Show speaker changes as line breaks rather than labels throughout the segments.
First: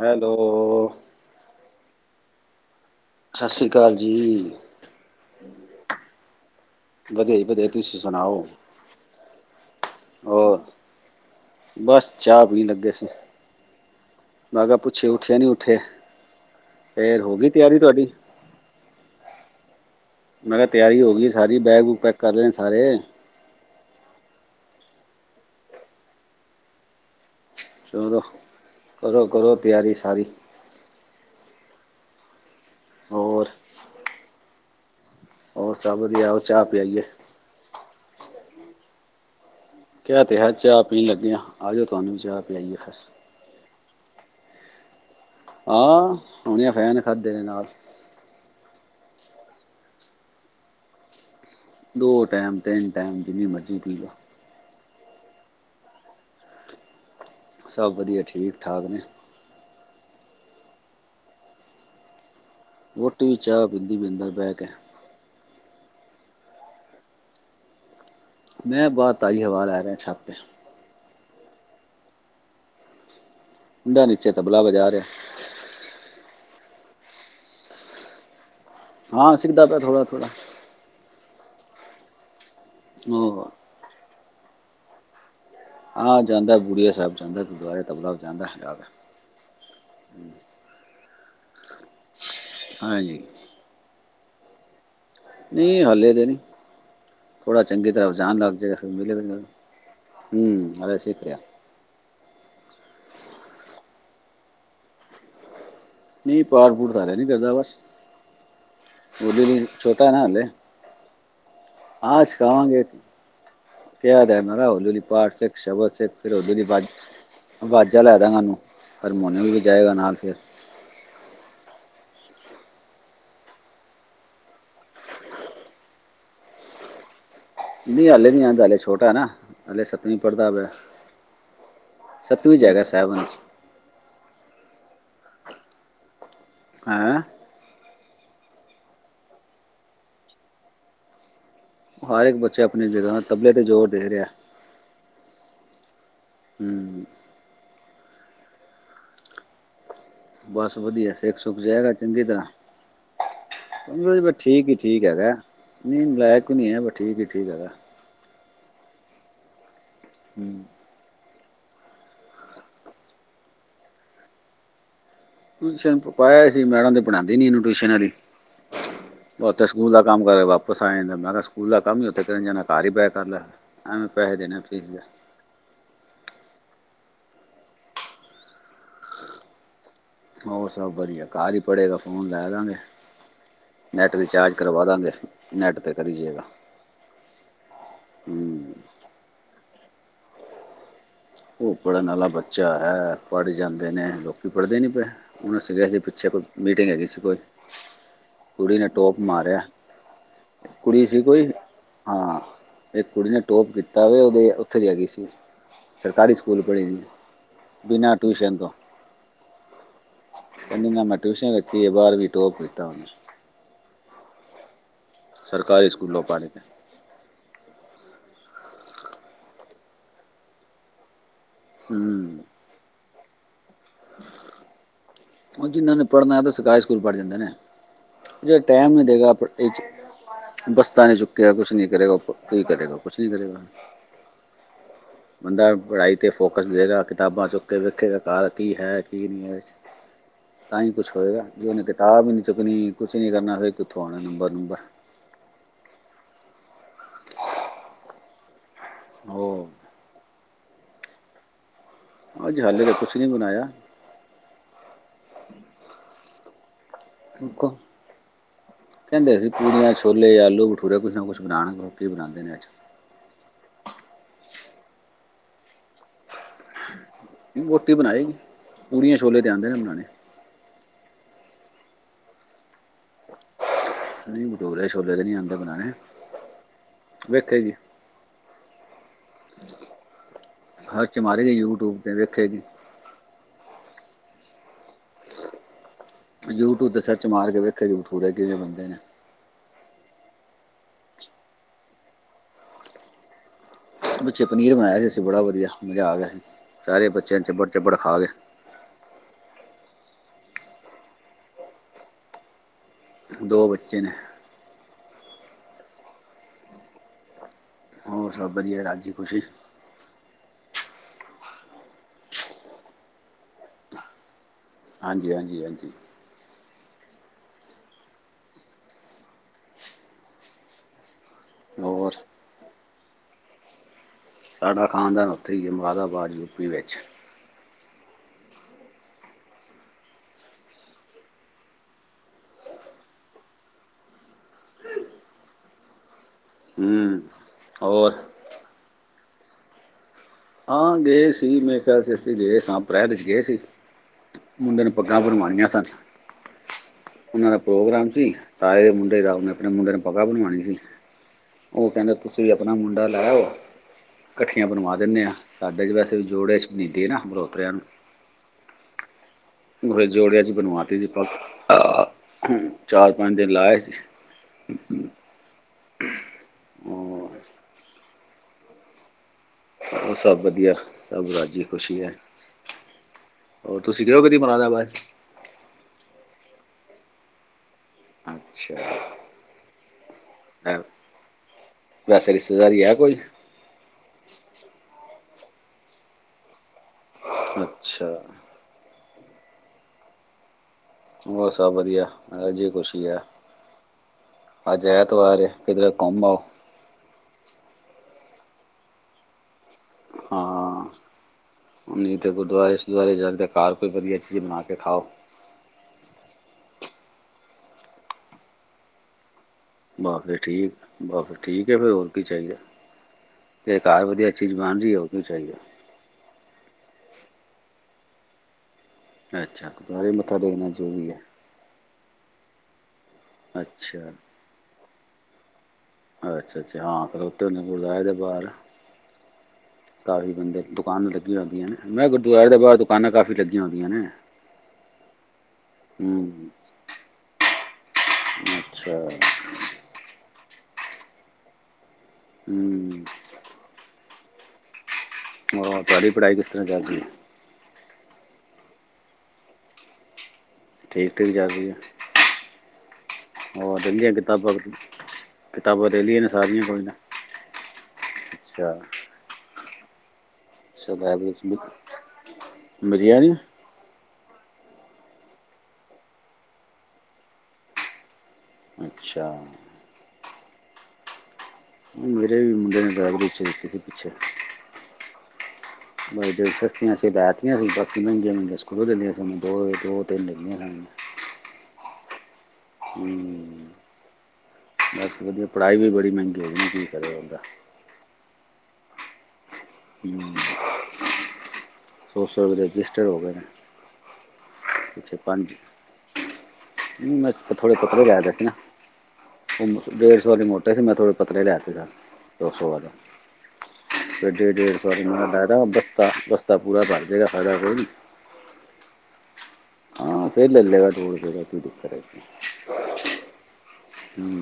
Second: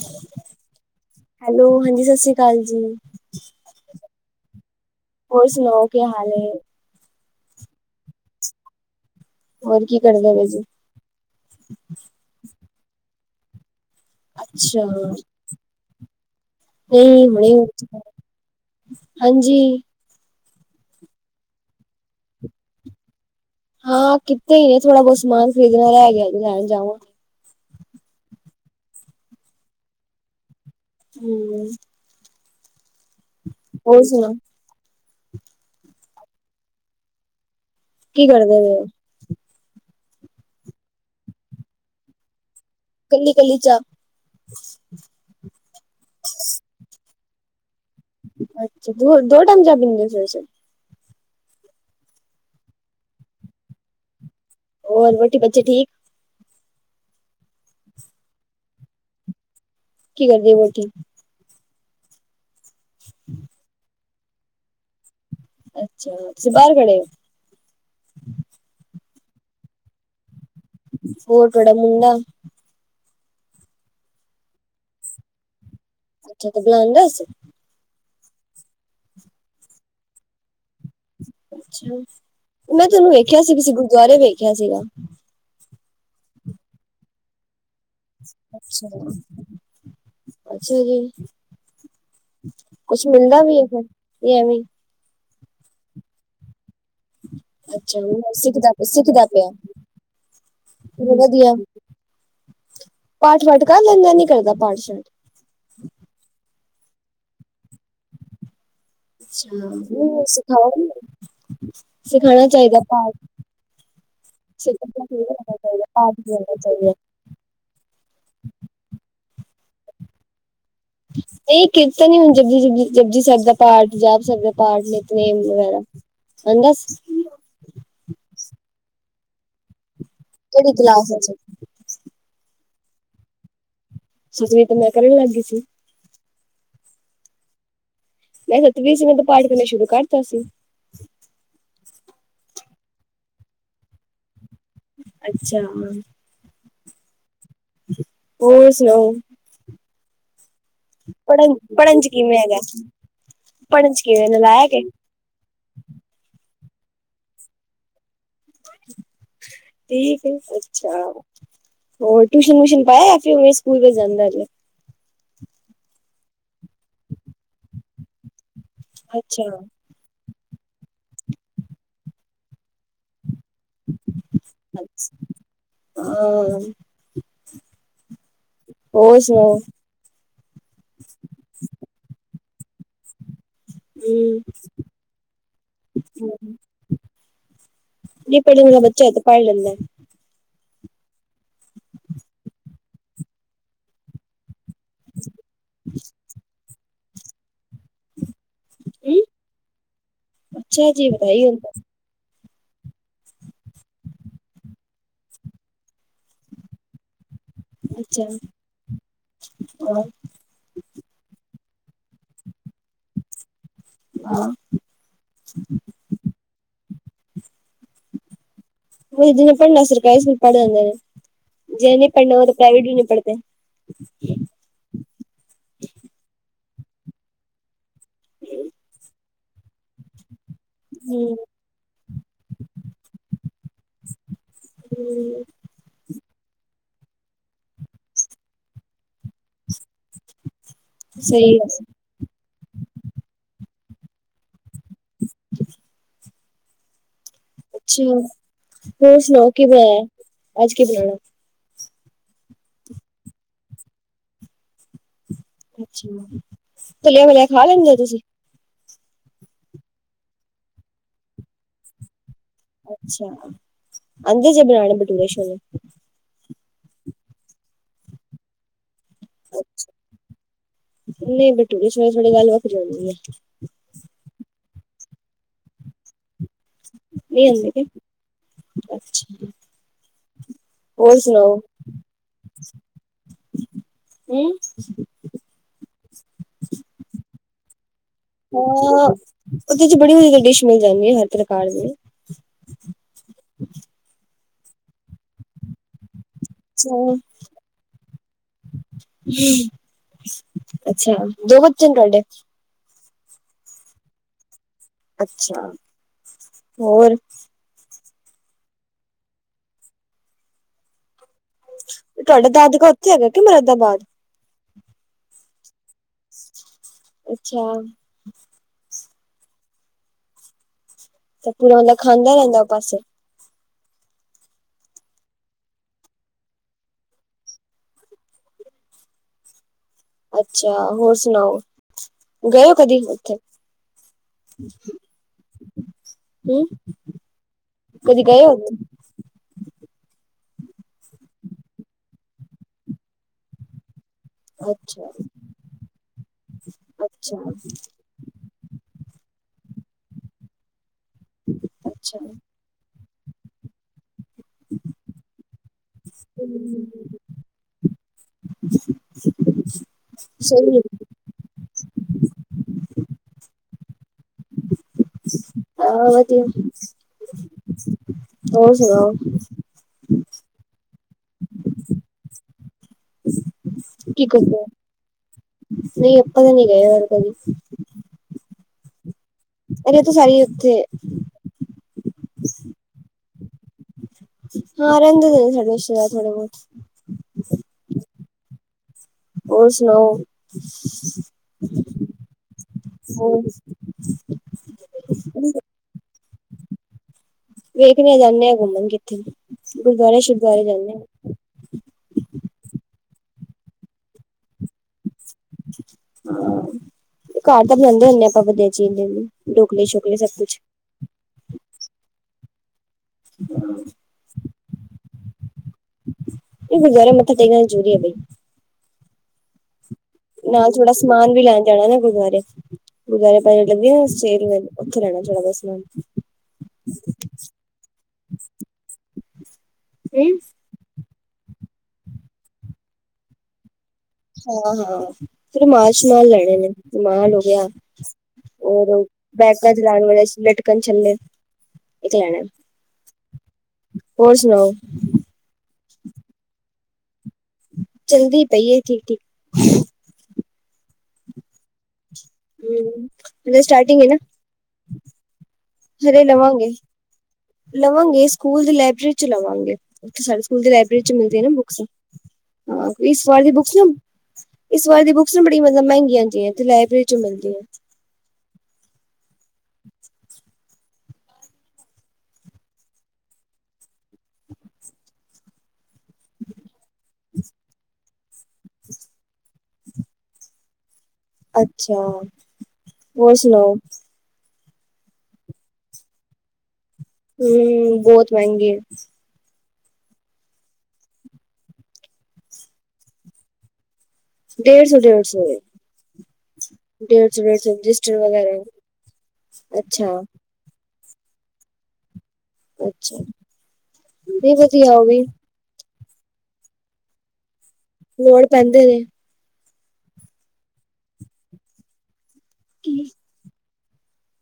Hello
hello ਹਾਂਜੀ ਸਤਿ ਸ੍ਰੀ ਅਕਾਲ ਜੀ।
ਸਤਿ ਸ਼੍ਰੀ ਅਕਾਲ ਜੀ।
ਹੋਰ ਸੁਣਾਓ ਕਿਆ ਹਾਲ ਏ?
ਵਦੀਆਂ ਜੀ ਵਦੀਆਂ ਤੁਸੀਂ ਸਨਾਓ।
ਹੋਰ ਕੀ ਕਰਦੇ ਪਏ ਸੀ।
ਬਸ ਚਾ ਪੀਨ ਲੱਗੇ ਸੀ। ਮੈਂ ਕਿਹਾ
ਅੱਛਾ,
ਪੁੱਛੇ ਉੱਠੇ ਨਹੀਂ ਉੱਠੇ ਫੇਰ ਹੋ ਗਈ ਤਿਆਰੀ ਤੁਹਾਡੀ
[unintelligible] ਹਾਂਜੀ।
ਮੈਂ ਕਿਹਾ ਤਿਆਰੀ ਹੋ ਗਈ ਸਾਰੀ। ਬੈਗ ਵੂਗ ਪੈਕ ਕਰ ਲੈਣੇ ਸਾਰੇ।
ਹਾਂ। ਕਿਤੇ ਹੀ ਨੇ ਥੋੜ੍ਹਾ ਬਹੁਤ ਸਮਾਨ ਖਰੀਦਣ ਵਾਲਿਆ ਹੈ ਗਿਆ ਜਾਹਿਣ ਜਾਵਾਂ।
ਚਲੋ ਕਰੋ, ਕਰੋ ਤਿਆਰੀ ਸਾਰੀ।
ਹਮ।
ਹੋਰ।
ਹੋਰ ਸੁਣਾਓ?
ਹੋਰ ਸਭ ਵਧੀਆ। ਉਹ ਚਾਹ ਪਿਆਈਏ।
ਕੀ ਕਰਦੇ ਪੇੳ।
ਕਿਆ ਤੇ ਹਾ ਚਾਹ ਪੀਣ ਲੱਗੇਆ ਆ ਜਾਓ ਤੁਹਾਨੂੰ ਵੀ ਚਾਹ ਪਿਆਈ। ਆ ਫਿਰ
ਕੱਲੀ- ਕੱਲੀ ਚਾਹ।
ਹਾਂ। ਹਣੀਆਂ ਫੈਨ ਖਾਧੇ ਨੇ ਨਾਲ
ਅੱਛਾ ਦੋ, ਦੋ ਟਾਈਮ ਚਾਹ ਪੀੰਦੇ ਸਵੇਰੇ- ਸਵੇਰੇ।
ਦੋ ਟਾਈਮ, ਤਿੰਨ ਟਾਈਮ ਜਿੰਨੀ ਮਰਜ਼ੀ ਪੀ ਜਾਉ।
ਹੋਰ ਰੋਟੀ ਬੱਚੇ ਠੀਕ।
ਸਭ ਵਧੀਆ। ਠੀਕ- ਠਾਕ ਨੇ।
ਕੀ ਕਰਦੀ ਹੈ ਵੋਟੀ।
ਵੋਟੀ ਵੀ ਚਾਹ ਪੀਂਦੀ ਪੀਂਦਾ ਬੈਹ ਕੇ।
ਅੱਛਾ ਤੁਸੀਂ ਬਾਰ ਖੜੇ ਓ।
ਮੈਂ ਬਾਰ ਤਾਜ਼ੀ ਹਵਾ ਲੈ ਰਿਆ ਛੱਤ ਤੇ
ਹੋਰ ਤੁਆਡਾ ਮੁੰਡਾ?
ਮੁੰਡਾ ਨੀਚੇ ਤਬਲਾ ਵਜਾ ਰਿਆ।
ਅੱਛਾ, ਤਬਲਾ ਆਂਦਾ ਅਸ।
ਹਾਂ ਸਿੱਖਦਾ ਪਿਆ ਥੋੜਾ- ਥੋੜਾ।
ਅੱਛਾ। ਮੈਂ ਤੁਹਾਨੂੰ ਵੇਖਿਆ
ਉਹ
ਸੀ ਕਿਸ ਗੁਰਦੁਆਰੇ ਵੇਖਿਆ ਸੀਗਾ।
ਹਾਂ। ਜਾਂਦਾ ਬੁੜੀਆ ਸਾਹਿਬ ਜਾਂਦਾ ਗੁਰਦੁਆਰੇ। ਤਬਲਾ ਵਜਾਉਂਦਾ ਹੈਗਾ ਵਾ।
ਅੱਛਾ। ਅੱਛਾ ਜੀ। ਕੁਛ
ਹਾਂਜੀ
ਮਿਲਦਾ ਵੀ ਫਿਰ ਐਵੇਂ।
ਨਹੀਂ ਹਲੇੇ ਦੇ ਨਹੀ। ਥੋੜ੍ਹਾ ਚੰਗੀ
ਅੱਛਾ
ਤਰ੍ਹਾਂ
ਮਤਲਬ
ਜਾਣ ਲੱਗ
ਸਿੱਖਦਾ
ਜਏਗਾ। ਫਿਰ
ਸਿੱਖਦਾ
ਮਿਲ
ਪਿਆ
[unintelligible] ਹ ਅ ਸ਼ਕ ਰਿ
ਵਧੀਆ ਪਾਠ, ਪਾਠ ਕਰ ਲੈਂਦਾ ਨ ਕਰਦਾ ਪਾਠ- ਸ਼ਾਟ।
ਨਹੀਂ। ਪਾਠ -ਪੁਠ ਤਾਂ ਹਾਲੇ ਨਹੀਂ ਕਰਦਾ ਬਸ ਬੋਲੀ
ਅੱਛਾ
ਲਈ ਛੋਟਾ ਨਾ
ਨਹੀਂ
ਹਾਲੇ।
ਸਿਖਾਓ
ਆਹ
ਸਿਖਾਉਣਾ ਚਾਹੀਦਾ
ਸਿਖਾਵਾਂਗੇ।
ਪਾਠ
ਕਹਿਦਾ ਹੈ ਮੈ ਹੋਲੀ- ਹੌਲੀ
ਸਿੱਖਣਾ ਚਾਹੀਦਾ
ਪਾਠ ਸਿੱਖ, ਸ਼ਬਦ
ਪਾਠ
ਸਿੱਖ, ਫਿਰ
ਕਰਨਾ
ਹਲੀਲੀ
ਚਾਹੀਦਾ
ਬਾਜੀ। ਵਾਜ਼ਾਂ ਲੈ ਦਾਂਗਾ। ਉਹਨੂੰ ਹਰਮੋਨੀਅਮ ਵੀ ਵਾਏਗਾ ਨਾਲ ਫਿਰ।
ਨਹੀਂ ਕਿਰਤਨ ਨੀ ਹੁਣ ਜ ਜਪਜੀ ਸਾਹਿਬ ਦਾ ਪਾਠ, ਜਾਪ ਸਾਹਿਬ ਦਾ ਪਾਠ, ਨੇਿਤਨੇਮ ਵਗੈਰਾ ਅੰਦਾਸ।
ਨਹੀਂ ਹਾਲਲੇ ਨੀ ਆਉਦਾ। ਹਾਲੇ ਛੋਟਾ ਨਾ ਹਲੇ ਸੱਤਵੀਂ ਪੜ੍ਹਦਾ ਵਇ।
ਕਿਹੜੀ ਕਲਾਸ ਵਿੱਚ
ਸਤਵੀਂ ਚ'ਹੇਗਾ ਸੇਵਨ
ਸੱਵੀ ਤੇ ਮੈਂ ਕਰਨ ਲੱਗਗੀ ਸੀ।
ਹੈਂ।
ਮੈਂ ਸੱਤਵੀ ਸੀ ਮੈ ਤੋਂ ਪਾਠ ਕਰਨਾ ਸ਼ੁਰੂ ਕਰਤਾ ਸੀ।
ਹਰ ਇੱਕ ਬੱਚੇ ਆਪਣੀ ਜਗ੍ਹਾ ਤਬਲੇ 'ਤੇ ਜ਼ੋਰ ਦੇ ਰਿਹਾ।
ਅੱਛਾ।
ਹਮ।
ਹੋਰ ਸੁਣਾਓ?
ਬਸ ਵਧੀਆ। ਸਿੱਖ
ਪੜ੍ਹਨ
ਸੁੱਕ ਜਾਏਗਾ
ਪੜ੍ਹਨ ਚ
ਚੰਗੀ
ਕਿਵੇਂ
ਤਰ੍ਹਾਂ।
ਹੈਗਾ ਪੜ੍ਹਨ ਚ ਕਿਵੇਂ
ਠੀਕ
ਨਲਾਇਕ
ਹੀ
ਏ
ਠੀਕ ਹੈਗਾ। ਨਹੀਂ ਲਾਇਕ ਨੀ ਹੈ ਠੀਕ ਹੀ ਠੀਕ ਹੈਗਾ।
ਠੀਕ ਹੈ ਅੱਛਾ। ਹੋਰ ਟਿਊਸ਼ਨ- ਵਊਸ਼ਨ ਪਾਇਆ ਕਿ ਇਵੇ ਸਕੂਲ ਵਿਚ ਜਾਂਦਾ ਏ ਮਤਲਬ।
ਟਿਊਸ਼ਨ ਤੇ ਪਾਇਆ ਸੀ, ਮੈਡਮ ਤੇ ਪੜ੍ਹਾਆਂਦੀ ਨੀ ਇਹਨੂੰ ਟਿਊਸ਼ਨ ਵਾਲੀ
ਅੱਛਾ ਹਾਂ
ਬਹੁਤ ਸ ਸਕੂਲ ਦਾ ਕੰਮ ਕਰਕੇ ਵਾਪਸ ਆ ਜਾਂਦਾ। ਮੈਂ ਕਿਹਾ ਸਕੂਲ ਦਾ ਕੰਮ ਹੀ ਉੱਥੇ ਕੀ ਕਰਨ ਜਾਨੈ ਘਰ ਹੀ ਬੈ ਕਰ ਲੈ। ਐਵੇ ਪੈਹੇ ਦੇਨੇ ਫੀਸ ਦੇ।
ਹਾਂ। ਹੋਰ ਸੁਣਾਓ?
ਹੋਰ ਸਭ ਵਧੀਆ। ਘਰ ਹੀ ਪੜੇਗਾ ਫੋਨ ਲੈ ਦਾਂਗੇ। ਨੈੱਟ
ਹਮ
ਰਿਚਾਰਜ ਕਰਵਾ ਦਾਂਗੇ, ਨੈੱਟ ਤੇ ਕਰੀ ਜੇਗਾ।
ਨਹੀਂ ਪੜਨੇ ਵਾਲਾ ਬੱਚਾ ਏ, ਤਾ ਪੜ੍ਹ ਲੈਂਦਾ ਐ।
ਉਹ ਪੜ੍ਹਨ ਆਲਾ ਬੱਚਾ ਹੈ, ਪੜ੍ਹ ਜਾਂਦੇ ਨੇ। ਲੋਕ ਪੜ੍ਹਦੇ ਨਹੀਂ ਪਏ। ਹੁਣੇ ਸੀਗਾ ਜੇ ਪਿੱਛੇ, ਕੋਈ ਮੀਟਿੰਗ ਹੈਗੀ ਸੀ ਕੋਈ ਕੁੜੀ ਨੇ ਟੋਪ ਮਾਰਿਆ,
ਅੱਛਾ
ਕੁੜੀ
ਜੀ
ਸੀ
ਵਧਾਈ
ਕੋਈ
ਹੋਵੇ
ਹਾਂ, ਇੱਕ ਕੁੜੀ ਨੇ ਟੋਪ ਕੀਤਾ ਵਿਆ। ਉਹਦੀ, ਉੱਥੇ ਦੀ ਹੈਗੀ ਸੀ ਸਰਕਾਰੀ ਸਕੂਲ ਪੜ੍ਹੀ ਦੀ। ਬਿਨਾਂ
ਅੱਛਾ,
ਟਿਊਸ਼ਨ
ਹਾਂ।
ਕੈਂਦੀ ਨਾ ਮੈ ਟਿਊਸ਼ਨ ਰਖੀ ਏ, ਬਾਰਵੀਂ ਟੋਪ ਕਿਤਾ ਓਹਨੇ।
ਹਾਂ।
ਸਰਕਾਰੀ ਸਕੂਲੋਂ ਪੜ ਕੇ।
ਓਹੀ ਜਿਨੇ ਪੜ੍ਹਨਾ, ਸਰਕਾਰੀ ਸਕੂਲ ਪੜ੍ਹ ਜਾਂਦਾ ਵੇ, ਜੇ ਨਈ ਪੜ੍ਹਨਾ
ਹੂੰ
ਉਹ ਤੇ ਪ੍ਰਾਈਵੇਟ ਵੀ ਨੀ ਪੜਦੇ।
[inaudible] ਉਹ ਜਿਨ੍ਹਾਂ ਨੇ ਪੜ੍ਹਨਾ ਆ ਤਾਂ ਸਰਕਾਰੀ ਸਕੂਲ ਪੜ੍ਹ ਜਾਂਦੇ ਨੇ। ਜੇ ਟਾਈਮ ਨੀ ਦੇਗਾ ਆਪਣ-ਇਹ ਚ ਬਸਤਾ ਨੀ
ਹਮ
ਚੁੱਕੇਗਾ, ਕੁਛ ਨੀ ਕਰੇਗਾ। ਓ-ਪ ਕੀ ਕਰੇਗਾ, ਕੁਛ ਨੀ ਕਰੇਗਾ। ਬੰਦਾ ਐ ਪੜਾਈ ਤੇ ਫੋਕਸ ਦੇਗਾ, ਕਿਤਾਬਾਂ ਚੁੱਕ ਕੇ ਵੇਖੇਗਾ ਕਾਰ ਕੀ ਹੈ ਕੀ ਨੀ ਐ ਚ। ਤਾਂ ਈ ਕੁਛ ਹੋਏਗਾ।
ਸਹੀ ਹੈ
ਜੇ ਉਹਨੇ ਕਿਤਾਬ ਈ ਨੀ ਚੁੱਕਣੀ, ਕੁਛ ਨੀ ਕਰਨਾ, ਫੇਰ ਕਿੱਥੋਂ ਆਣੇ ਨੰਬਰ- ਨੂੰਬਰ।
[inaudible] ਅੱਛਾ। ਹੋਰ ਸੁਣਾਓ ਕੀ
ਉਹ
ਬਣਾਇਆ ਐ, ਅੱਜ ਕੀ ਬਣਾਇਆ ਐ?
ਅੱਜ, ਹਲੇ ਤੇ ਕੁਛ ਨੀ ਬਣਾਇਆ।
ਅੱਛਾ। ਤਲਿਆ ਵਲਿਆ ਖਾ ਲੈਂਦੇ ਓ ਤੁਸੀਂ?
ਕੈਂਦੇ ਸੀ ਪੂੜੀਆਂ ਛੋਲੇ ਯਾ ਆਲੂ ਭਠੂਰੇ, ਕੁਛ ਨਾ ਕੁਛ ਬਣਾਨਗੇ, ਕੀ ਬਣਾਦੇ ਨੇ ਅੱਜ।
ਅੱਛਾ। ਆਂਦੇ ਜੇ ਬਣਾਣੇ ਬਟੂਰੇ ਛੋਲੇ?
ਹਮ ਵੋਟੀ ਬਣਾਏਗੀ, ਪੂੜੀਆਂ ਛੋਲੇ ਤੇ ਆਂਦੇ ਨੇ ਬਨਾਣੇ।
ਨਈ, ਬਟੂਰੇ ਛੋਲੇ ਚ ਤੇ ਗੱਲ ਵੱਖਰੀ ਹੋਂਦੀ ਏ।
ਨਈਂ ਭਟੂਰੇ ਛੋਲੇ ਤੇ ਨੀ ਆਂਦੇ ਬਨਾਣੇ।
ਨਹੀਂ ਆਂਦੇ ਤੇ, ਅੱਛਾ। ਹੋਰ
ਸਰਚ ਮਾਰੇਗੀ, ਯੂਟੂਬ ਤੇ ਵੇਖੇਗੀ।
ਹਮ।
ਯੂਟੂਬ ਤੇ ਸਰਚ ਮਾਰ ਕੇ ਵੇਖੇਗੀ, ਭਠੂਰੇ ਕਿ
ਹਾ-ਆ, ਉਹਦੇ ਚ ਬੜੀ ਵਧੀਆ ਡਿਸ਼ ਮਿਲ ਜਾਂਨੀ ਏ, ਹਰ ਪ੍ਰਕਾਰ ਦੀ।
ਪਿੱਛੇ ਪਨੀਰ ਬਣਾਇਆ ਸੀ ਅਸੀ ਬੜਾ ਵਧੀਆ, ਮਜ਼ਾ ਆ ਗਿਆ ਹੀ, ਸਾਰੇ ਬੱਚੇ ਚੱਬੜ ਚੱਬੜ ਖਾ ਗਏ।
ਹਮ, ਅੱਛਾ। ਦੋ ਬੱਚੇ ਨੇ ਤੁਆਡੇ?
ਦੋ ਬੱਚੇ ਨੇ।
ਅੱਛਾ, ਹੋਰ।
ਹੋਰ, ਸਭ ਵਧੀਆ ਰਾਜੀ ਖੁਸ਼ੀ।
ਤੁਆਡਾ ਦਾਦਕਾ ਉੱਥੇ ਹੈਗਾ ਕਿ ਮੁਰਾਦਾਬਾਦ?
ਹਾਂਜੀ ਹਾਂਜੀ ਹਾਂਜੀ।
ਅੱਛਾ। ਤਾਂ ਪੂਰਾ ਵਾਲਾ
ਹੋਰ
ਖਾਂਦਾਂ ਰਹਿੰਦਾ ਓ ਪਾਸੇ।
ਸਾਡਾ ਖਾਨਦਾਨ ਉੱਥੇ ਈ ਐ, ਮੁਰਾਦਾਬਾਦ ਯੂਪੀ ਵਿੱਚ।
ਅੱਛਾ ਹੋਰ ਸੁਣਾਓ। ਗਏ ਓ ਕਦੀ ਉੱਥੇ? ਹਮ,
ਹੂੰ ਹੋਰ
ਕਦੀ ਗਏ ਓ।
ਹਾਂ ਗਏ ਸੀ, ਮੇਰੇ ਖਿਆਲ ਚ ਅਸੀਂ ਗਏ ਸਾਂ, ਅਪ੍ਰੈਲ ਚ ਗਏ ਸੀ। ਮੁੰਡੇ ਨੇ
ਅੱਛਾ
ਪੱਗਾਂ ਬਣਵਾਨੀਆ ਸਨ,
ਅੱਛਾ
ਉਹਨਾਂ ਦਾ ਪ੍ਰੋਗਰਾਮ ਸੀ। ਤਾਏ ਦੇ ਮੁੰਡੇ ਦਾ ਉਹਨੇ ਆਪਣੇ ਮੁੰਡੇ ਨੂੰ ਪੱਗਾਂ ਬਣਵਾਣੀਆ ਸੀ, ਉਹ ਕੈਂਦੇ
ਅੱਛਾ
ਤੁਸੀਂ ਆਪ ਆਪਣਾ ਮੁੰਡਾ ਲੈ ਆਓ, ਕੱਠੀਆਂ ਬਣਵਾ ਦਿੰਨੇ ਆਂ। ਸਾਡੇ ਚ ਵੈਸ ਕਿਸੇ ਵੀ ਜੋੜੇ ਚ [unintelligible] ਨਾ ਮਲੋਤਰਿਆ ਨੂੰ। [unintelligible] ਜੋੜਿਆ ਚ
ਸਹੀ ਹੈ
ਬਣਵਾਤੀ ਸੀ। ਚਾਰ ਪੰਜ ਦਿਨ ਲਾਏ ਸੀ।
ਹਾਂ ਵਧੀਆ
ਉਹ
ਹੋਰ ਸੁਨਾਉ?
ਹੋਰ ਸਭ ਵਧੀਆ ਸਭ ਰਾਜ਼ੀ ਖ਼ੁਸ਼ੀ ਹੈ। ਹੋਰ ਤੁਸੀਂ ਗਏ
ਕੀ
ਕਦੀ
ਕਰਦੇ ਹੋ
ਮੁਰਾਦਾਬਾਦ
ਨਈ ਆਪਾ ਤੇ ਨੀ ਗਏ ਹੁਣ ਕਦੀ।
ਅੱਛਾ
[unintelligible] ਸਾਰੀ ਉੱਥੇ
ਹੈ ਵੈਸੇ ਰਿਸ਼ਤੇਦਾਰੀ ਹੈ ਕੋਈ
ਹਾਂ ਰਹਿੰਦੇ ਨੇ ਸਾਡੇ ਰਿਸ਼ਤੇਦਾਰ ਥੋੜੇ ਬੌਤ।
ਅੱਛਾ
ਹੋਰ ਸੁਣਾਓ।
ਹੋਰ ਸਭ ਵਧੀਆ ਰਾਜੀ ਖੁਸ਼ੀ ਹੈ।
ਹੋਰ
ਅੱਜ ਐਤਵਾਰ ਹੈ ਕਿਧਰੇ ਘੁਮ ਆਓ।
ਵੇਖਨੇ ਆ ਜਾਨੇ ਆ ਘੁੰਮਨ ਕਿੱਥੇ। ਗੁਰਦੁਆਰੇ ਸ਼ੁਰਦੁਆਰੇ
ਹਾਂ।
ਜਾਂਦੇ ਆ
ਨੀ ਤੇ ਗੁਰਦੁਆਰੇੁ-ਸੂ਼ਰਦੁਆਰੇ ਜਾਂਦੇ, ਘਰ ਕੋਈ ਵਧੀਆ ਚੀਜ਼ ਬਣਾ ਕੇ ਖਾਓ।
ਹਾ ਘਰ ਤਾ ਬਨਾਂਦੇ ਹੁੰਦੇ ਆ ਆਪਾ ਵਦਿਆ ਚੀਜ਼ ਡੈਲੀ।
ਬਾ ਫਿਰ ਠੀਕ, ਬਾ ਫਿਰ ਠੀਕ ਏ ਫੇਰ ਹੋਰ ਕੀ ਚਾਹੀਦਾ ਤੇ ਘਾਰ ਵਧੀਆਂ ਚੀਜ਼ ਬਣਾਉਂਦੇ ਹੋ ਹੋਰ ਕਿ ਚਾਹੀਦਾ।
ਇਹ ਗੁਰਦੁਆਰਾ ਮੱਥਾ ਟਿਕ ਨਾ ਜ਼ਰੂਰੀ ਹੈ ਬਈ।
ਅੱਛਾ ਗੁਰਦੁਆਰੇ ਮੱਥਾ ਟੇਕਣਾ ਜਰੂਰੀ ਹੈ।
ਜਾਨਾ ਨੀ ਗੁਰਦੁਆਰੇ, ਗੁਰਦੁਆਰੇ ਆਪਾਂ ਜੇੜੀ ਲੱਗੀ ਨੀ
ਅੱਛਾ
ਹੁੰਦੀ ਸੇਲ ਓਥੋਂ ਲੈਨਾ ਚੜਾਵੇ ਦਾ ਸਮਾਨ।
ਅੱਛਾ-ਅੱਛਾ ਖਲੋਤੇ ਹੁੰਦੇ ਗੁਰਦੁਆਰੇ ਦੇ ਬਾਰ ਕਾਫੀ ਬੰਦੇ। ਦੁਕਾਨ ਲੱਗੀਆ ਹੁੰਦੀਆ ਨੇ ਮੈਂ ਗੁਰਦੁਆਰੇ ਦੇ ਬਾਹਰ ਦੁਕਾਨਾ ਕਾਫ਼ੀ ਲੱਗੀਆ ਹੁੰਦੀਆ ਨੇ।
ਹਾਂ-ਹਾਂ ਫਿਰ ਰਮਾਲ-ਸ਼ਮਾਲ
ਹੂੰ
ਲੈਣੇ ਰਮਾਲ ਹੋ ਗਿਆ ਰ
ਅੱਛਾ
ਬੈਗਾਂ ਚ ਲਾਣ ਵਾਲੇ ਲਟਕਣ ਛੱਲੇ ਇੱਕ ਲੈਣਾ।
ਹੂੰ
ਹੋਰ ਸੁਣਾਓ?
ਹੋਰ ਤੁਹਾਡੇ ਪੜ੍ਹਾਈ ਕਿਸ ਤਰ੍ਹਾਂ ਚੱਲ ਰਹੀ ਹੈ।
ਚਲਦੀ ਪਈ ਏ ਠੀਕ-ਠੀਕ।
ਠੀਕ-ਠੀਕ ਚੱਲ ਰਹੀ ਹੈ।
ਹਮ ਮਤਲਬ
ਹੋਰ
ਸਟਾਰਟਿੰਗ
ਲਾਲੀਆ ਕਿਤਾਬਾ ਕੁ
ਹੱਲੇ ਲਵਾਂਗੇ, ਲਵਾਂਗੇ ਸਕੂਲ ਦੀ
ਅੱਛਾ
ਲਾਇਬ੍ਰੇਰੀ ਚ ਲਵਾਂਗੇ। ਸਾਡੇ ਸਕੂਲ ਦੀ ਲਾਇਬ੍ਰੇਰੀ ਚ ਮਿਲਦੀ ਨਾ ਬੁੱਕਸ
ਮਿਲੀਆਂ
ਇਸ
ਨੀ
ਵਾਰ ਬੂ ਇਸ ਵਾਰ ਦੀ ਬੁੱਕਸ ਨਾ ਬੜੀ ਮਤਬ ਮਹਿੰਗੀਆਂ ਜੇ ਤੇ ਲਾਇਬ੍ਰੇਰੀ ਚ ਮਿਲਦੀਆ।
ਅੱਛਾ ਮੇਰੇ ਵੀ ਮੁੰਡੇ ਨੇ ਡ੍ਰਗ ਵਿੱਚੇ ਸੀ ਪਿੱਛੇ ਬਸ ਜਿਹੜੀ ਸਸਤੀਆ ਸੀ ਲੈ ਤੀਆ ਸੀ। ਮਹਿੰਗੀਆ-ਮਹਿੰਗੀਆ ਸਕੂਲੋਂ ਲੈ ਲਈਆ ਸੀ ਉਹਨੇ ਦੋ-ਦੋ ਤਿੰਨ ਲਈਆ ਉਹਨੇ।
ਅੱਛਾ ਹੋਰ ਸੁਣਾਓ
ਬਸ ਵਧੀਆ ਪੜ੍ਹਾਈ ਵੀ ਬੜੀ ਮਹਿੰਗੀ ਹੋ [unintelligible]
ਹਮ ਬੌਤ ਮਹਿੰਗੀ।
ਹੋ ਸੋ-ਸੋ ਰੁਪਏ ਦੇ ਰਜਿਸਟਰ ਹੋ ਗੇ ਨੇ।
ਡੇਢ ਸੌ
ਅੱਛਾ
ਡੇਢ ਸੌ
ਪੰਜ,
ਡੇਢ
ਮੈਂ
ਸੌ
ਤੇ
ਡੇਢ ਸੌ
ਥੋੜੇ ਪਤਲੇ
ਰਜਿਸਟਰ
ਰੈ ਰਯਾ ਸੀਨਾ।
ਵਗੈਰਾ
ਉਹ ਡੇਢ
ਅੱਛਾ
ਸੌ ਵਾਲੇ ਮੋਟੇ ਸੀ ਮੈਂ ਥੋੜੇ ਪਤਲੇ ਲੈ ਕੇ ਦਾ। ਦ ਸੌ ਵਾਲਾ
ਅੱਛਾ
ਫੇਰ ਡੇ
ਨਹੀਂ
ਡੇਢ ਸੌ
ਵਧੀਆ ਉਹ ਵੀ
ਮੈਂ ਲੈ ਨਾ ਬਸਤਾ, ਬਸਤਾ ਪੁੂਰਾ ਭਾਰ ਜੇਗਾ ਫਾਇਦਾ ਕੋਈ ਨੀ।
ਲੋੜ ਪੈਂਦੇ ਨੇ
ਫੇਰ ਲਲੇਗਾ ਲੋੜ ਪਏਗਾ ਕੀ ਦਿੱਕਤ ਏ। ਹਮ।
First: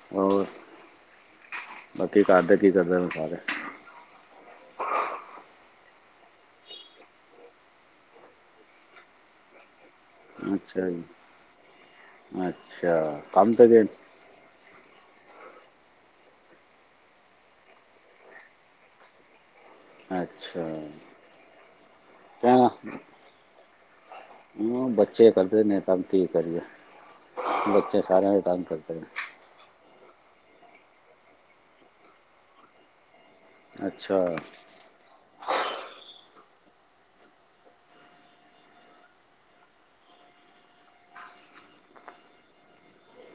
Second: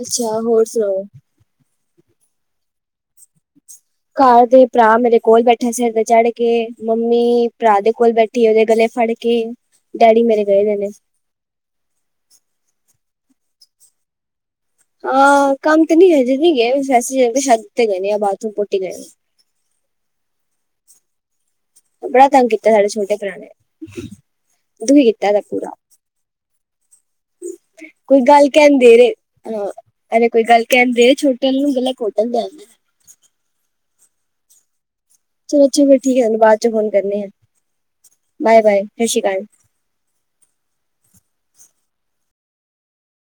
ਅੱਛਾ ਹੋਰ ਸੁਣਾਓ।
ਬਾਕੀ ਘਰਦੇ ਕੀ ਕਰਦੇ ਨੇ ਸਾਰੇ?
ਘਰ ਦੇ ਭਰਾ ਮੇਰੇ ਕੋਲ ਬੈਠੇ ਸਿਰ ਤੇ ਚੜ ਕੇ ਮੰਮੀ ਭਰਾ ਦੇ ਕੋਲ ਬੈਠੀ ਉਹਦੇ ਗਲੇ ਫੜ ਕੇ। ਡੈਡੀ ਮੇਰੇ ਗਏ ਦੇ ਨੇ
ਅੱਛਾ ਜੀ ਅੱਛਾ ਕੰਮ ਤੇ ਗਏ।
ਹਾਂ ਕੰਮ ਤਾਂ ਨਹੀਂ ਹਜੇ ਨਹੀਂ ਗਏ। ਵੈਸੇ ਛੱਤ ਤੇ ਗਏ ਨੇ ਆ ਬਾਥਰੂਮ ਪੋਟੀ ਗਏ ਨੇ।
ਅੱਛਾ।
ਬੜਾ ਤੰਗ ਕੀਤਾ ਸਾਡੇ ਛੋਟੇ ਭਰਾ ਨੇ।
ਹਾਂ
ਦੁਖੀ ਕੀਤਾ
ਬੱਚੇ
ਇਹਦਾ
ਕਰਦੇ
ਪੂਰਾ
ਨੇ ਤੰਗ ਕੀ ਕਰੀਏ ਬੱਚੇ ਸਾਰਿਆਂ ਦੇ ਤੰਗ ਕਰਦੇ ਨੇ।
ਹਾਂ ਕਦੇ ਕੋਈ ਗੱਲ ਕਹਿਣ ਦੇ ਛੋਟੇ ਨੂੰ ਗਲਾ ਘੁੱਟ ਦਿੰਦਾ ਐ।
ਅੱਛਾ।
ਚਲੋ ਅੱਛਾ ਫਿਰ ਠੀਕ ਹੈ। ਤੁਹਾਨੂੰ ਬਾਅਦ ਚੋਂ ਫੋਨ ਕਰਨੇ ਆ। ਬਾਏ-ਬਾਏ ਸਤਿ ਸ਼੍ਰੀ ਅਕਾਲ।